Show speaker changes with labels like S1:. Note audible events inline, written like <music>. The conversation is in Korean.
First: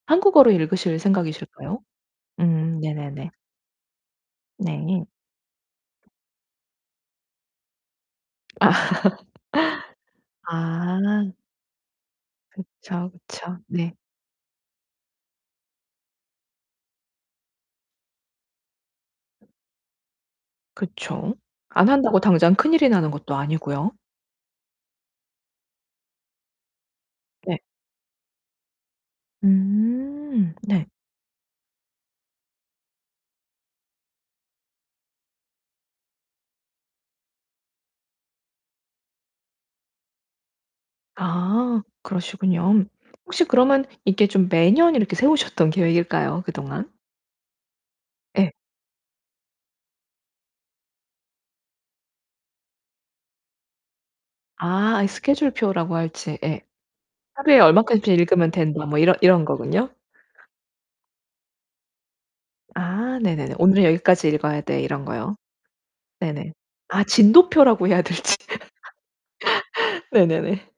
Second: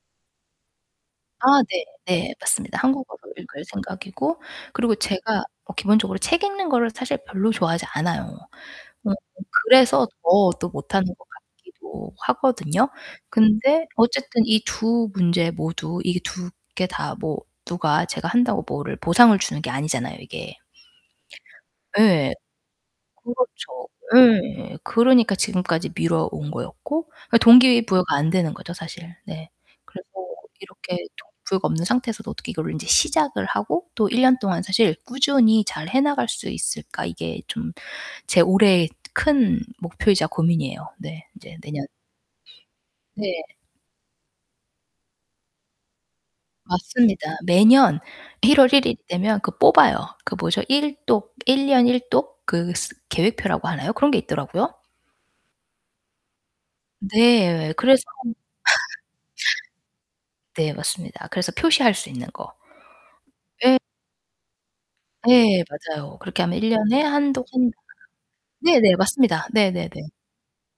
S1: 한국어로 읽으실
S2: 아
S1: 생각이실까요?
S2: 네. 네. 맞습니다.
S1: 음 네네네.
S2: 한국어로 읽을 생각이고 그리고
S1: 네.
S2: 제가 뭐 기본적으로 책 읽는 것을 사실 별로 좋아하지 않아요.
S1: 아.
S2: 어 그래서 더
S1: <laughs>
S2: 또 못 하는 것
S1: 아.
S2: 같기도 하거든요.
S1: 그쵸, 그쵸.
S2: 근데
S1: 네.
S2: 어쨌든 이 2 문제 모두 이게 2 개 다 뭐 누가 제가 한다고 뭐를 보상을 주는 게 아니잖아요, 이게.
S1: 그쵸. 안 한다고
S2: 예.
S1: 당장 큰일이 나는 것도
S2: 그렇죠.
S1: 아니고요.
S2: 예. 그러니까 지금까지 미뤄온 거였고. 그니까
S1: 네.
S2: 동기 부여가 안 되는 거죠 사실. 네. 그래서
S1: 음 네.
S2: '이렇게 동기 부여가 없는 상태에서도 어떻게 이거를 인제 시작을 하고 또 1 년 동안 사실 꾸준히 잘해 나갈 수 있을까.' 이게 좀 제 올해의 큰 목표이자 고민이에요. 네. 이제
S1: 아
S2: 내년.
S1: 그러시군요. 혹시
S2: 네.
S1: 그러면 이게 좀 매년 이렇게 세우셨던 계획일까요? 그동안?
S2: 맞습니다. 매년
S1: 예.
S2: 1 월 1 일 되면 그 뽑아요. 그 뭐죠? 1 독 1 년 1 독 그 스 계획표라고 하나요? 그런 게 있더라고요.
S1: 아 이 스케줄표라고 할지. 예. '하루에
S2: 네. 그래서
S1: 얼만큼씩 읽으면 된다.' 뭐 이런 이런 거군요.
S2: <laughs> 네 맞습니다. 그래서 표시할 수 있는 거.
S1: 아 네네네.
S2: 예.
S1: '오늘은 여기까지 읽어야 돼.' 이런 거요.
S2: 네 맞아요. 그렇게
S1: 네네.
S2: 하면 1 년에
S1: 아
S2: 한 독 한
S1: 진도표라고 해야 될지.
S2: 네네. 맞습니다. 네네네.
S1: <laughs> 네네네.